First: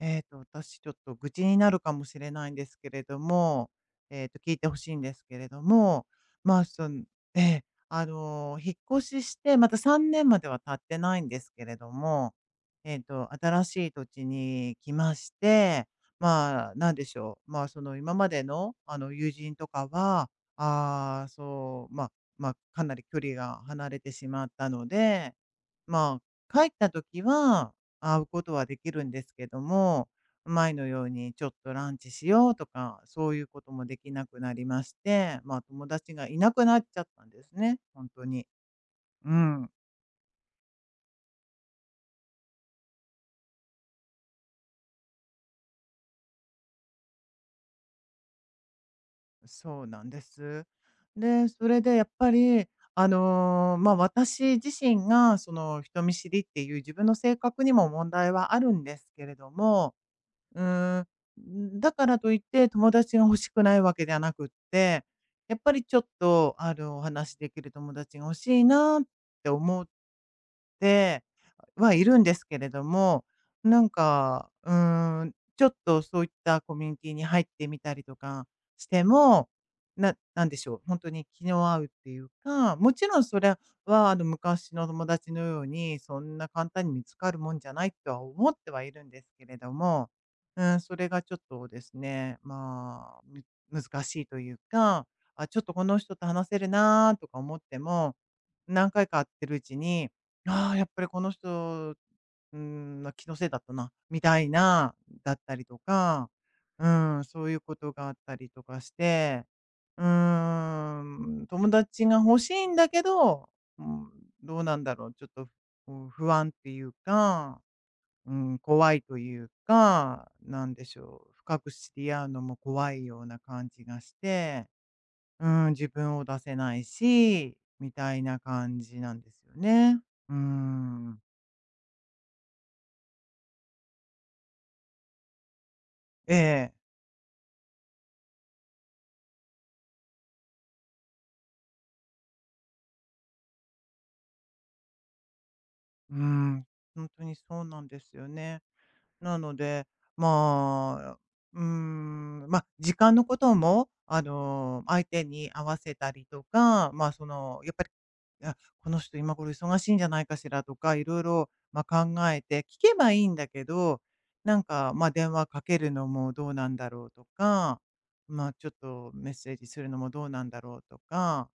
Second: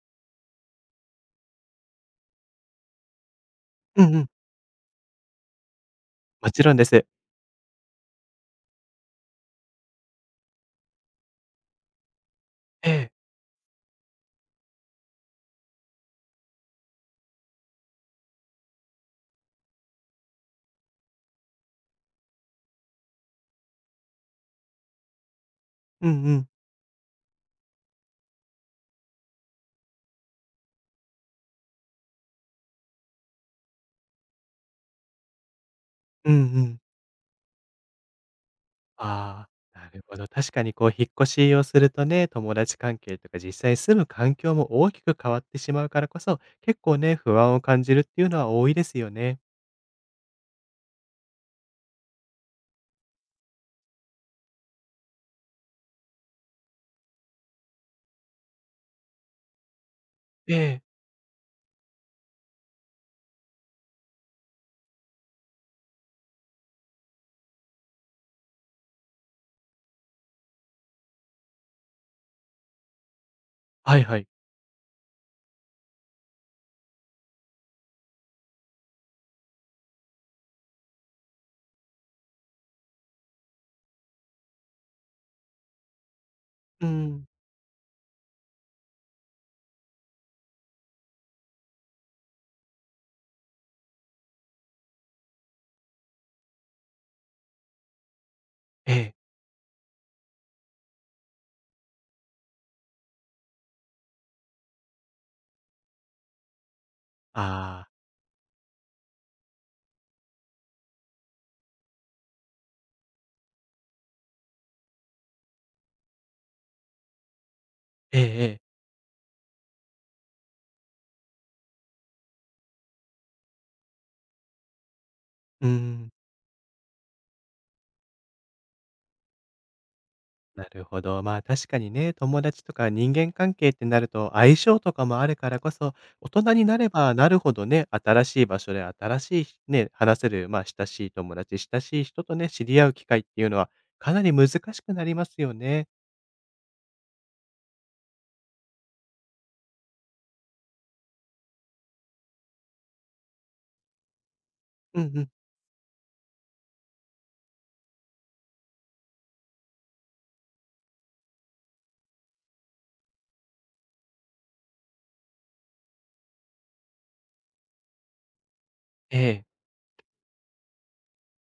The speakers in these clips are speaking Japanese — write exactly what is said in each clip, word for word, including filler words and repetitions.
えっと、私ちょっと愚痴になるかもしれないんですけれども、うんうえっん、と、聞いてほしいんですけれども、もまちあ、ろんでそのす。ええ、あの、引っ越しして、またさんねんまでは経ってないんですけれども、ええっえ。と、新しい土地に来まして、まあ、なんでしょう、まあ、その、今までの、あの、友人とかは、ああ、そう、まあまあ、かなり距離が離れてしまったので、うまんうん。あ、帰った時は会うことはできるんですけども、前のようにちょっとランチしようとか、そういうこともできなくなりまして、まあ友達がうんいうなくなん。っちゃったんですね、本当に。うあん、あ、なるほど。確かにこう引っ越しをするとね、友達関係とか実際住む環境も大きく変わってしまうからこそ、結構ね、不安を感じるっていうのは多いですよね。そうなんです。で、それでやっぱり、あの、まあ私自身がその人見知りっていう自分の性格にも問題はあるんですけれども、えうえ。ーん、だからといって友達が欲しくないわけではなくって、やっぱりちょっと、あの、お話しできる友達が欲しいなって思って、はいるんですけれども、なんはいはい。か、うーん、ちょっとそういったコミュニティに入ってみたりとかしても、ななんでしょう、本当に気の合うっていうか、もちろんそれは、あの、昔の友達のように、そんな簡単うに見つん。かるもんじゃないとは思ってはいるんですけれども、うん、それがちょっとですね、まあ、む難しいというか、あ、ちょっとこの人と話せるなーとか思っても、何え回え。か会ってるうちにああ、やっぱりこの人、うん、ま気のせいだったな、みたいな、だったりとか、うん、そういうこああ、とがあったりとかして、うん、友達が欲しいんだけど、うん、どうなんだろう、ちょっと、うん不安っていうか、ええうえん、え。怖いというか、なんでしょう、深く知り合うのも怖いような感じがして、ううん、自ん。分を出せないし、みたいな感じなんですよね。うーなるほん。ど。まあ確かにね、友達とか人間関係ってなると相性とかもあるからこそ、大え人にえ。なればなるほどね、新しい場所で新しいね、話せる、まあ親しい友達、親しい人とね、知り合う機会っていうのはかなり難しくなりますよね。うん、本当にそうなんですよね。なので、まあ、うーん、まあ、時間のことも、あの、う相んう手ん。に合わせたりとか、まあ、その、やっぱり、いや、この人今頃忙しいんじゃないかしらとか、いろいろまあ、考えて聞けばいいんだけど、なんか、まあ、電話かけるのもどうなんだろうとか、まあ、ちょっとえメッえ。セージするのもどうなんだろうとか、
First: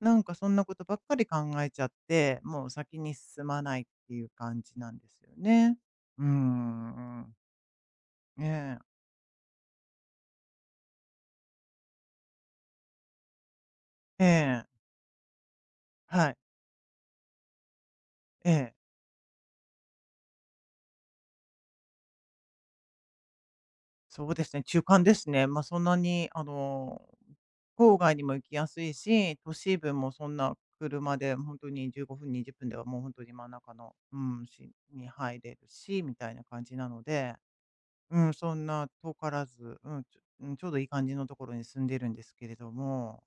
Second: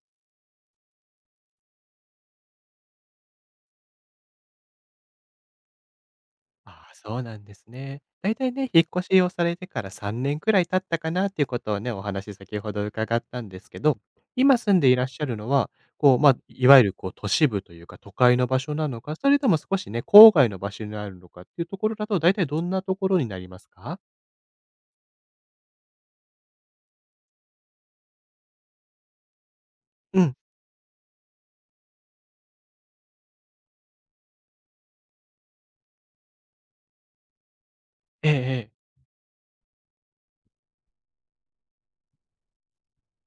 なんかそんなことばっかり考えちゃって、もう先に進まないっていう感じなんですよね。うーああ、そうん。なんですね。だいえたいね、え、引っ越しをされてからさんねんくらい経ったかなっていうことをね、お話先ほど伺ったんですけど、え今え、住んでいらっしゃるのは、こう、はまい、あ、いわゆるこう都市部というか、都会のえ場え、所なのか、それとも少しね、郊外の場所にあるのかっていうところだと、だいたいどんなところになりますか？そうですね、中間ですね。まあ、そんなにあの、郊外にも行きやすいし、都市部もうそん。んな車で本当にじゅうごふんにじゅうごふん、にじゅっぷんではもう本当に真ん中の、うん、市に入れるし、みたいな感じなので、うええん、そんええ。な遠からず、うん、ちょうん、ちょうどいい感じのところに住んでるんですけれども、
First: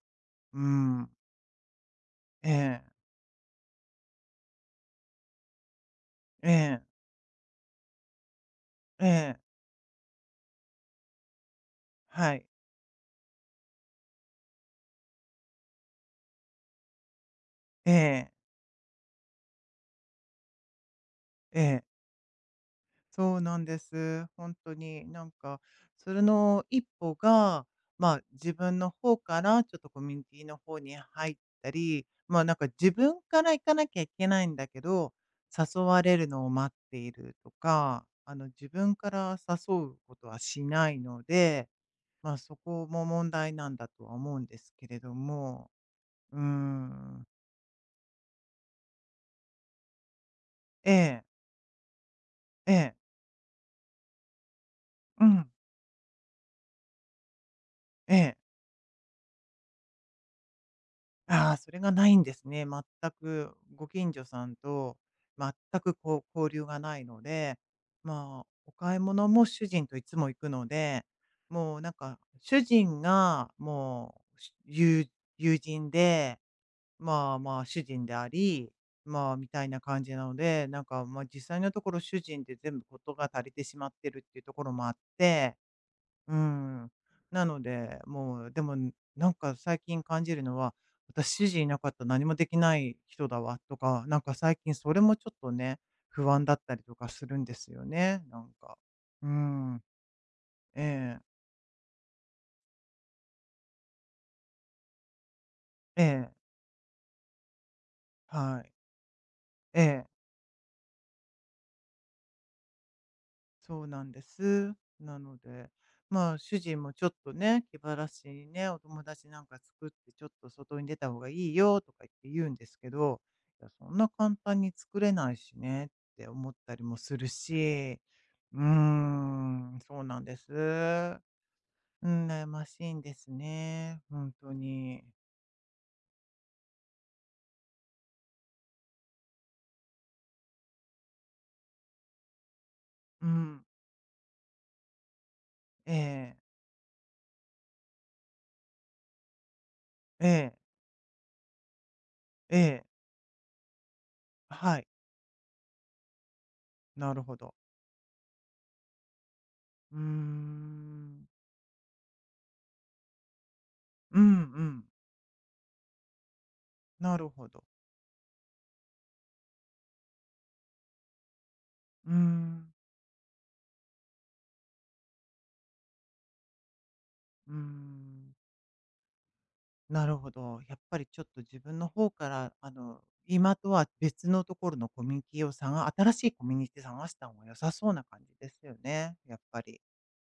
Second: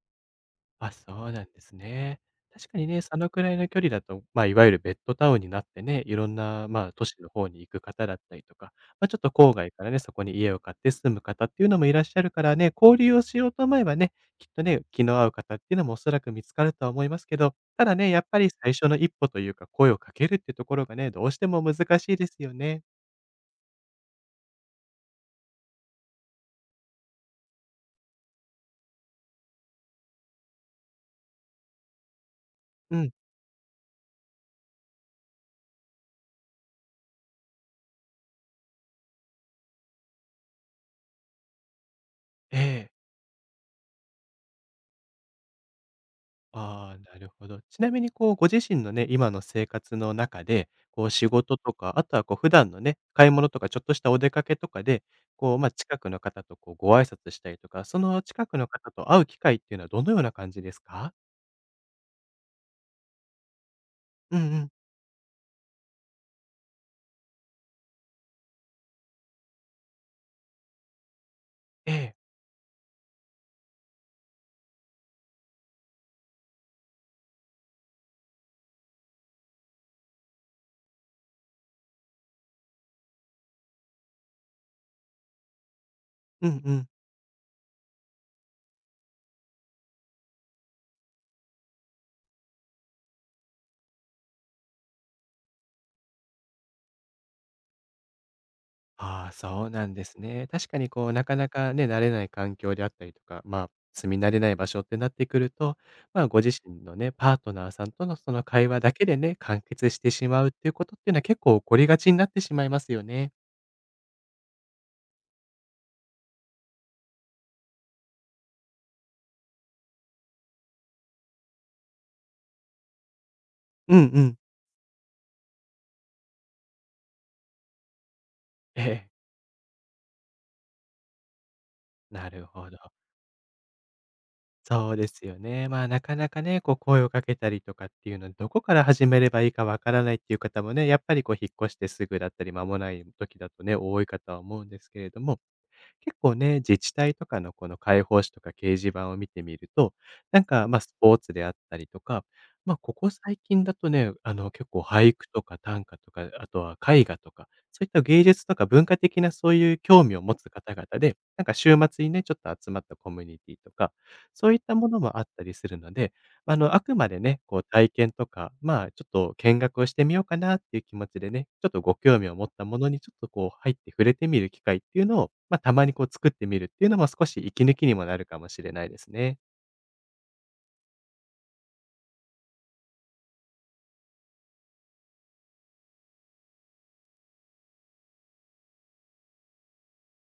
うーあ、ん、そうなんですね。え確かにえ、ね、そのくらいの距離だと、まあ、いわゆるベッドタウンになってね、いろんえな、え、まあ、都市の方に行く方だったりとか、えまあ、ちょっとえ、郊外からね、そこに家を買って住む方っていうのもいらっしゃるはかい、らね、交流をしようと思えばね、きっとね、気の合う方っていうのもおそらく見つかるとは思いますけど、たえだね、やっえ、ぱり最初の一歩というか、声をかけるってところがね、どうしてえもえ。難しいですよね。そうなんです。本当に、なんか、それの一歩が、まあ、自分の方からちょっとコミュニティの方に入ったり、まあ、なんか自うん、分から行かなきゃいけないんだけど、誘われるのを待っているとか、あの、自分から誘うことはしないので、まあ、そえこえ。も問題なんだとは思うんですけれども、うーああ、なん。るほど。ちなみにこう、ご自身のね、今の生活の中で、えこうえ、仕事とか、あとはこう普段えのえ、ね、買い物とかちょっとしたお出かけとかで、うん、こう、まあ、近くの方とこうご挨拶したりとか、そえのえ。近くの方と会う機会っていうのはどのような感じですか？ああ、それがないんですね。全くご近所うんさんうん。と全くこう交流がないので、まあ、お買い物も主人といつも行くので、もうなえんえ。か、主人がもう、し友友人で、まあまあ主人であり、まあみたいな感じなので、なんかまあ実際のところ主人で全部事が足りてしまってるっていうところもあって、うーうんうん。ん。なので、もう、でも、なんか最近感じるのは、私指示いなかったら何もできない人だわとか、なんか最近それもちょっとね、不安だったりとかするんですよね、なんか。うあーあ、そうん。なんですね。確かにこう、えなえ。かなかね、慣れない環境であったりとか、まあ、住み慣れない場所ってなってくると、えまあ、え。ご自身のね、パートナーさんとのそのは会い。話だけでね、完え結してえ。しまうっていうことっていうのは結構起こりがちになってしまいますよね。そうなんです。なので、まあ、主人もちょっとね、気晴らしにね、お友達なんか作って、ちょっと外に出た方がいいよとか言って言うんですけど、いや、そうんんなう簡ん。単に作れないしねって思ったりもするし、うーええ、ん、そうなんです。うん、な悩るまほしど。いんですね。本当そうに。ですよね。まあ、なかなかね、こう、声をかけたりとかっていうのは、どこから始めればいいかわからないっていう方もね、やっぱりこう、引っ越してすぐだったり、間もないう時だとん、ね、多いかとは思うんですけれども、え結構え、ね、自治体とかのこの広報誌とか掲示板を見てみると、えなんえ、か、まあ、スポーツであったりとか、えまあ、え、ここ最近だとね、あの、結は構い、俳句とか短歌とか、あとは絵な画るとほか、ど。そういった芸術とか文化的なそういううー興味を持つ方々で、ん、なんか週末にね、ちょっと集まったコミュニティとか、うん、うそういったん、ものもあったりするので、あの、あくまなでるね、ほこど。う体験とか、まあ、ちょっと見学をしてみようかなっていう気持ちでね、ちょっとごうー興味を持ったん。ものにちょっとこう入って触れてみる機会っていうのを、まあ、たまにこう作ってみるっていうのも少しうー息抜きにもなるん、かもしれないですね。なるほど。やっぱりちょっと自分の方から、あの、今とは別のところのコミュニティを探新しいコミュニティ探した方が良さそうな感じですよね、やっぱり。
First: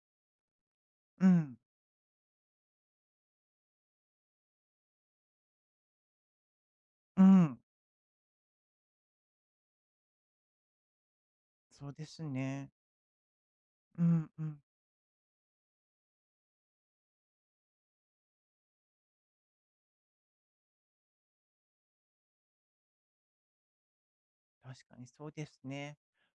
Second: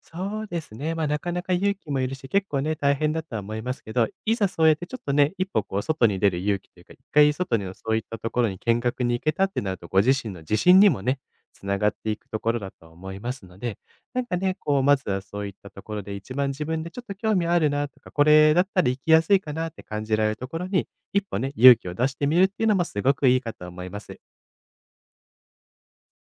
そうですね。まあ、なうかなかん、勇気もいるし、結構ね、大変だとは思いますけど、いざそうやってちょっとね、一歩こう外に出る勇気というか、一う回外ん、のそういったところに見学に行けたってなると、ご自身の自信にもね、つながそっうでていすくところね。だと思いますので、うなんん、かうね、ん、こうまずはそういったところで一番自分でちょっと興味あるなとか、これだったら行きやすいかなって感じられるところに、一歩ね、勇気を出してみるっていうのもすごくいいかと思います。確かにそうですね。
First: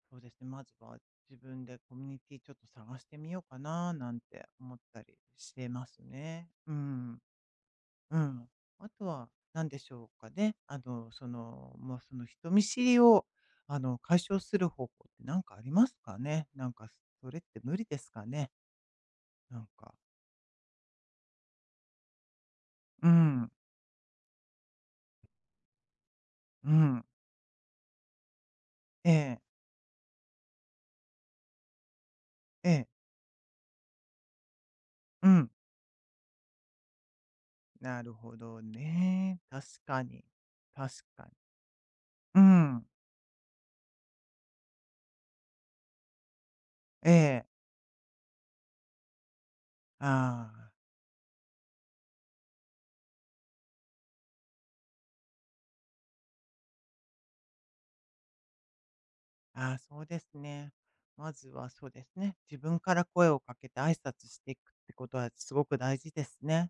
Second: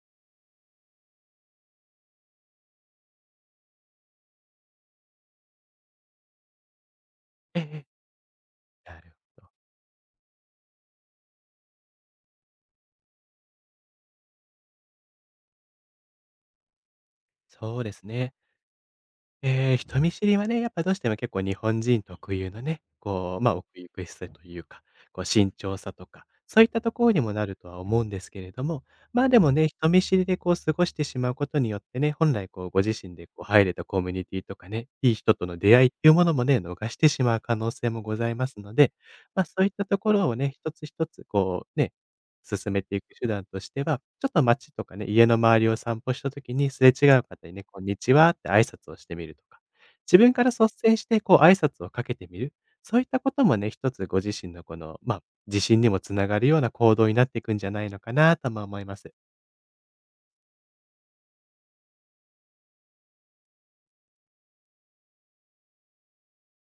そうですね、まずは自分でコミュニティちょっと探してみようかななんて思ったりしてますね。うん。ええ。うん。あなとるはほど。何でしょうかね。あの、その、まあ、その人見知りを、あの、解消する方法って何かありますかね？なんかそれって無そ理うでですすかね。ね？なんえーか。人見知りはね、やっぱどうしても結構日本人特有のね、うこう、ん、ま、あ奥ゆくしさというか、こう慎重さとか、そういうったとん。ころにもなるとは思うんですけれども、えま、あでえ、もね、人見知りでこう過ごしてしまうことによってね、本来こえうごえ、自身でこう入れたコミュニティとかね、いいう人とん。の出会いっていうものもね、逃してしまう可能性もなるござほいますどので、ね。ま、あそう確いったとかこに。ろをね、一つ確一つかに。こうね、う進めん。ていく手段としては、ちょっと街とかね、家の周りを散歩した時に、すれ違えうえ。方にね、こんにちはって挨拶をしてみるとか、自分かあら率あ、先してこう挨拶をかけてみる、そういったこともね、一つご自身のこの、まあ、自信にもつながるような行動になっていくんじゃないのかなとも思います。ああ、そうですね。まずはそうですね。自分から声をかけて挨拶していくってことはすごく大事ですね。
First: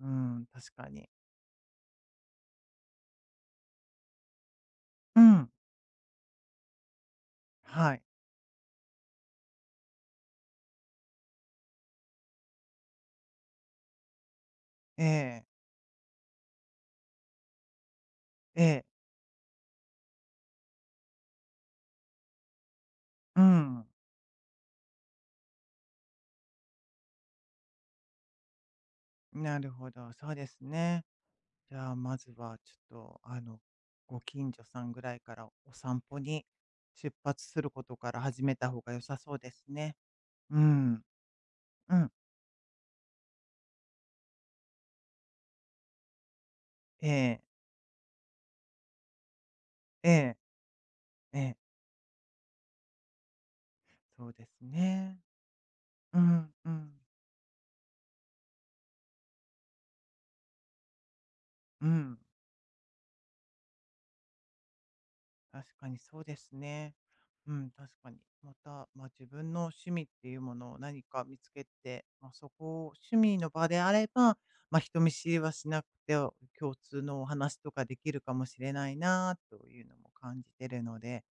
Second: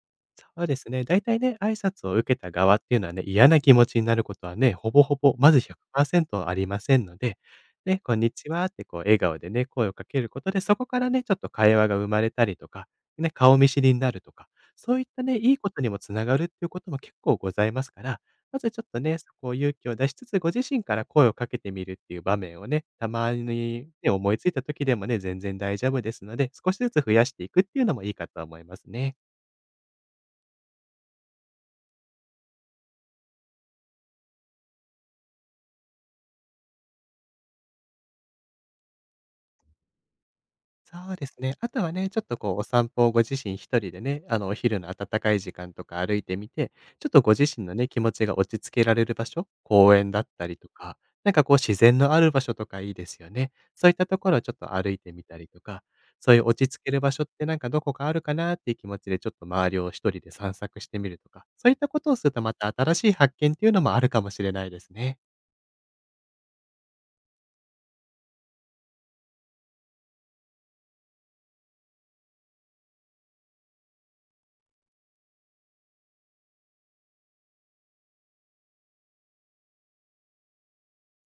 うん、そう確でかすね。に。大体ね、挨拶を受けた側っていうのはね、嫌な気持ちになることはね、ほぼほうぼ、ん、まずひゃくパーセントありませんので、はね、い。こんにちはってこう笑顔でね、声をかけることで、そこからね、ちょっと会話が生まれたりとか、ね、顔見知りになるとか、そうえいったね、え、いいことにもつながるっていうことも結構ございますから、まえずちょえ、っとね、そこを勇気を出しつつ、ご自身から声をかけてみるっていう場面をね、たまうん。に、ね、思いついた時でもね、全然大丈夫ですので、少しずつ増やしていくっていうのもいいかと思いますね。なるほど、そうですね。じゃあ、まずはちょっと、あの、ご近所さんぐらいからお散歩に出発することから始めた方が良さそうですね。うん、そうですね。あとはうね、ん、ちょっとこうお散歩をご自身一人でね、あのお昼の暖かい時間とか歩いてみて、ちえょっとごえ、自身のね、気持ちが落ち着けられる場所、公え園だっえ、たりとか、なんえかこえ、う自然のある場所とかいいですよね。そういったとそこうろをでちょっすと歩いてね。みたりとか、うそういうん、落うち着けん、る場所ってなんかどこかあるかなっていう気持ちでちょっと周りを一人で散策してみるとか、そういっうたことをん。するとまた新しい発見っていうのもあるかもしれないですね。確かにそうですね。うん、確かに。また、まあ、自分の趣味っていうものを何か見つけて、まあ、そこを趣味の場であれば、まあ、人見知りはしなくてお共通のお話とかできるかもしれないなというのも感じてるので、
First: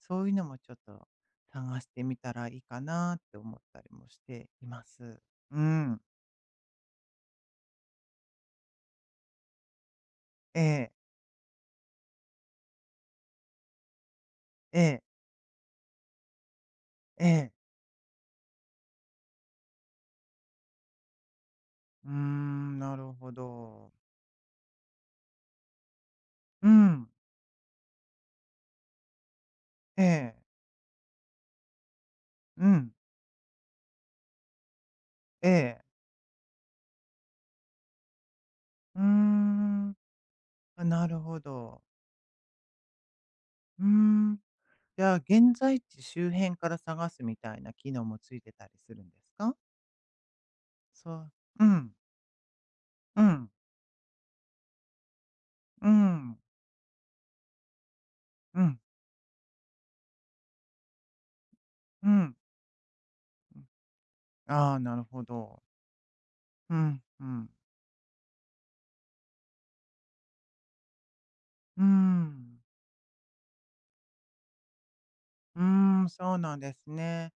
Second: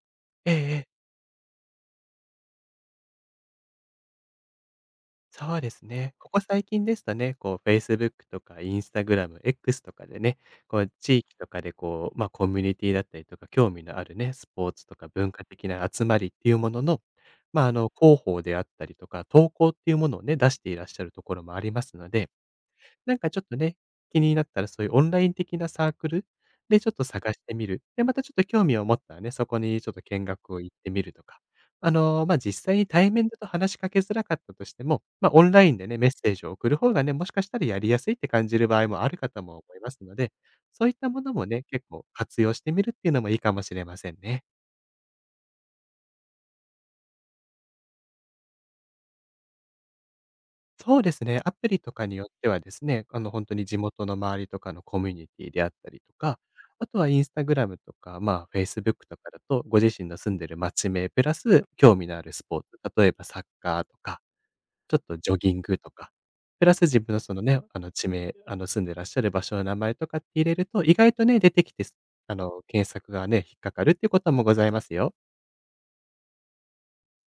そういうのえもちょえっええ。と探してみたらいいかなって思ったりもしています。そううですん。ね。ここ最近ですとね、こう フェイスブック とか インスタグラム、エックス とかでね、えこうえ、地域とかでこう、まあ、コミュニティだったりとか、興味のあるね、スポーえツとえ、か文化的な集まりっていうものの、ええ。まあ、あの、広報であったりとか、投稿っていうものをね、出していらっしゃるところもありますうのーで、ん、なるなんかほちょっとね、ど。気になったらそういうオンライン的なサークルうでちょっとん、探してみる。で、またちょっと興味を持ったらね、そこにちょっとえ見え、学を行ってみるとか。あの、まあ、実う際にん、対面だと話しかけづらかったとしても、まあ、オえンラインえ。でね、メッセージを送る方がね、もしかしたらやりやすいって感じる場合うーもあるかとも思いまん。すので、あ、そういっなたるものほもね、ど。結構活用してみるっていうのもいいかもしうれーませんん。ね。じゃあ、現在地周辺から探すみたいな機能もついてたりするんですか？そうでそすう。ね、アうプリん。とかによってはですね、あうの、本ん。当に地元の周りとかのコミュニティであっうたりとん。か、あとはインスタグラムとか、まあ、フうェイん。スブックとかだと、ご自身の住んでる街名プラス興味うのあるん。スポーツ、例えばサッカーとか、ああ、ちなょっるとほジョギンど。グとか、プラうス自ん、分のうそのん。ね、あの、地名、あの、住んでらっしゃる場所の名前とかって入れると、意外とね、出てきうて、ーあん。の、検索がね、引っかかるっていうこともございますよ。うーん、そうなんですね。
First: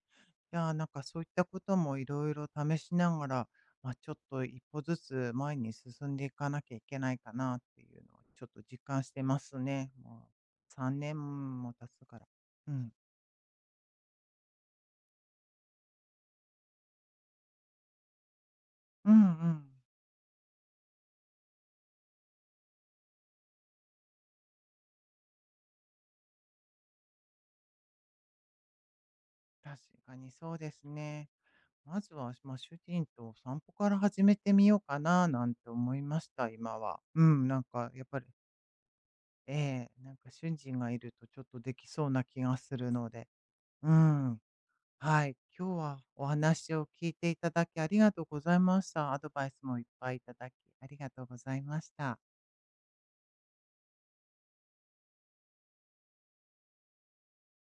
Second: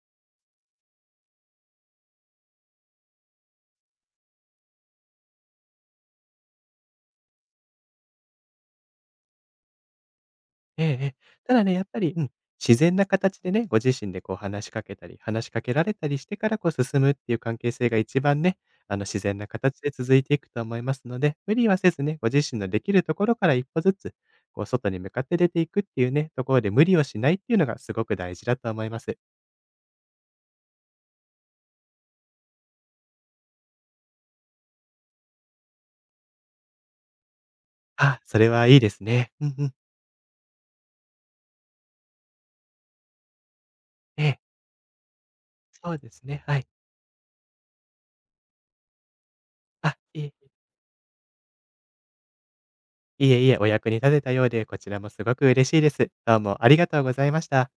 いやー、なんかそういったこともいろいろ試しながら、まあ、ちょっと一歩ずつ前に進んでいかなきゃいけないかなっていうのをちょっと実感してますね。もうええ3ええ。た年だもね、や経っぱつり、かうら。ん、う自ん。然な形でね、ご自身でこう話しかけたり、話しかけられたりしてからこう進むっていう関係性が一番ね、あの、うんう自然なん。形で続いていくと思いますので、無理はせずね、ご自身のできるところから一歩ずつ、こう外に向かって出ていくっていうね、ところで無理をしないっていうのがすごく大事だと思います。確かにそうですね。まずは、まあ、主人とお散歩から始めてみようかななんて思いました、今は。うん、なんかやっぱあ、り、それはいいですね。うんうん。ええなんか主人がいるとちょっとできそうな気がするので。うえん。え、はい、今日そうはですおね。はい。話を聞いていただきありがとうございました。アドバイスもいっあ、ぱいいいえただきありがとうございました。いえいえ、お役に立てたようで、こちらもすごく嬉しいです。どうもありがとうございました。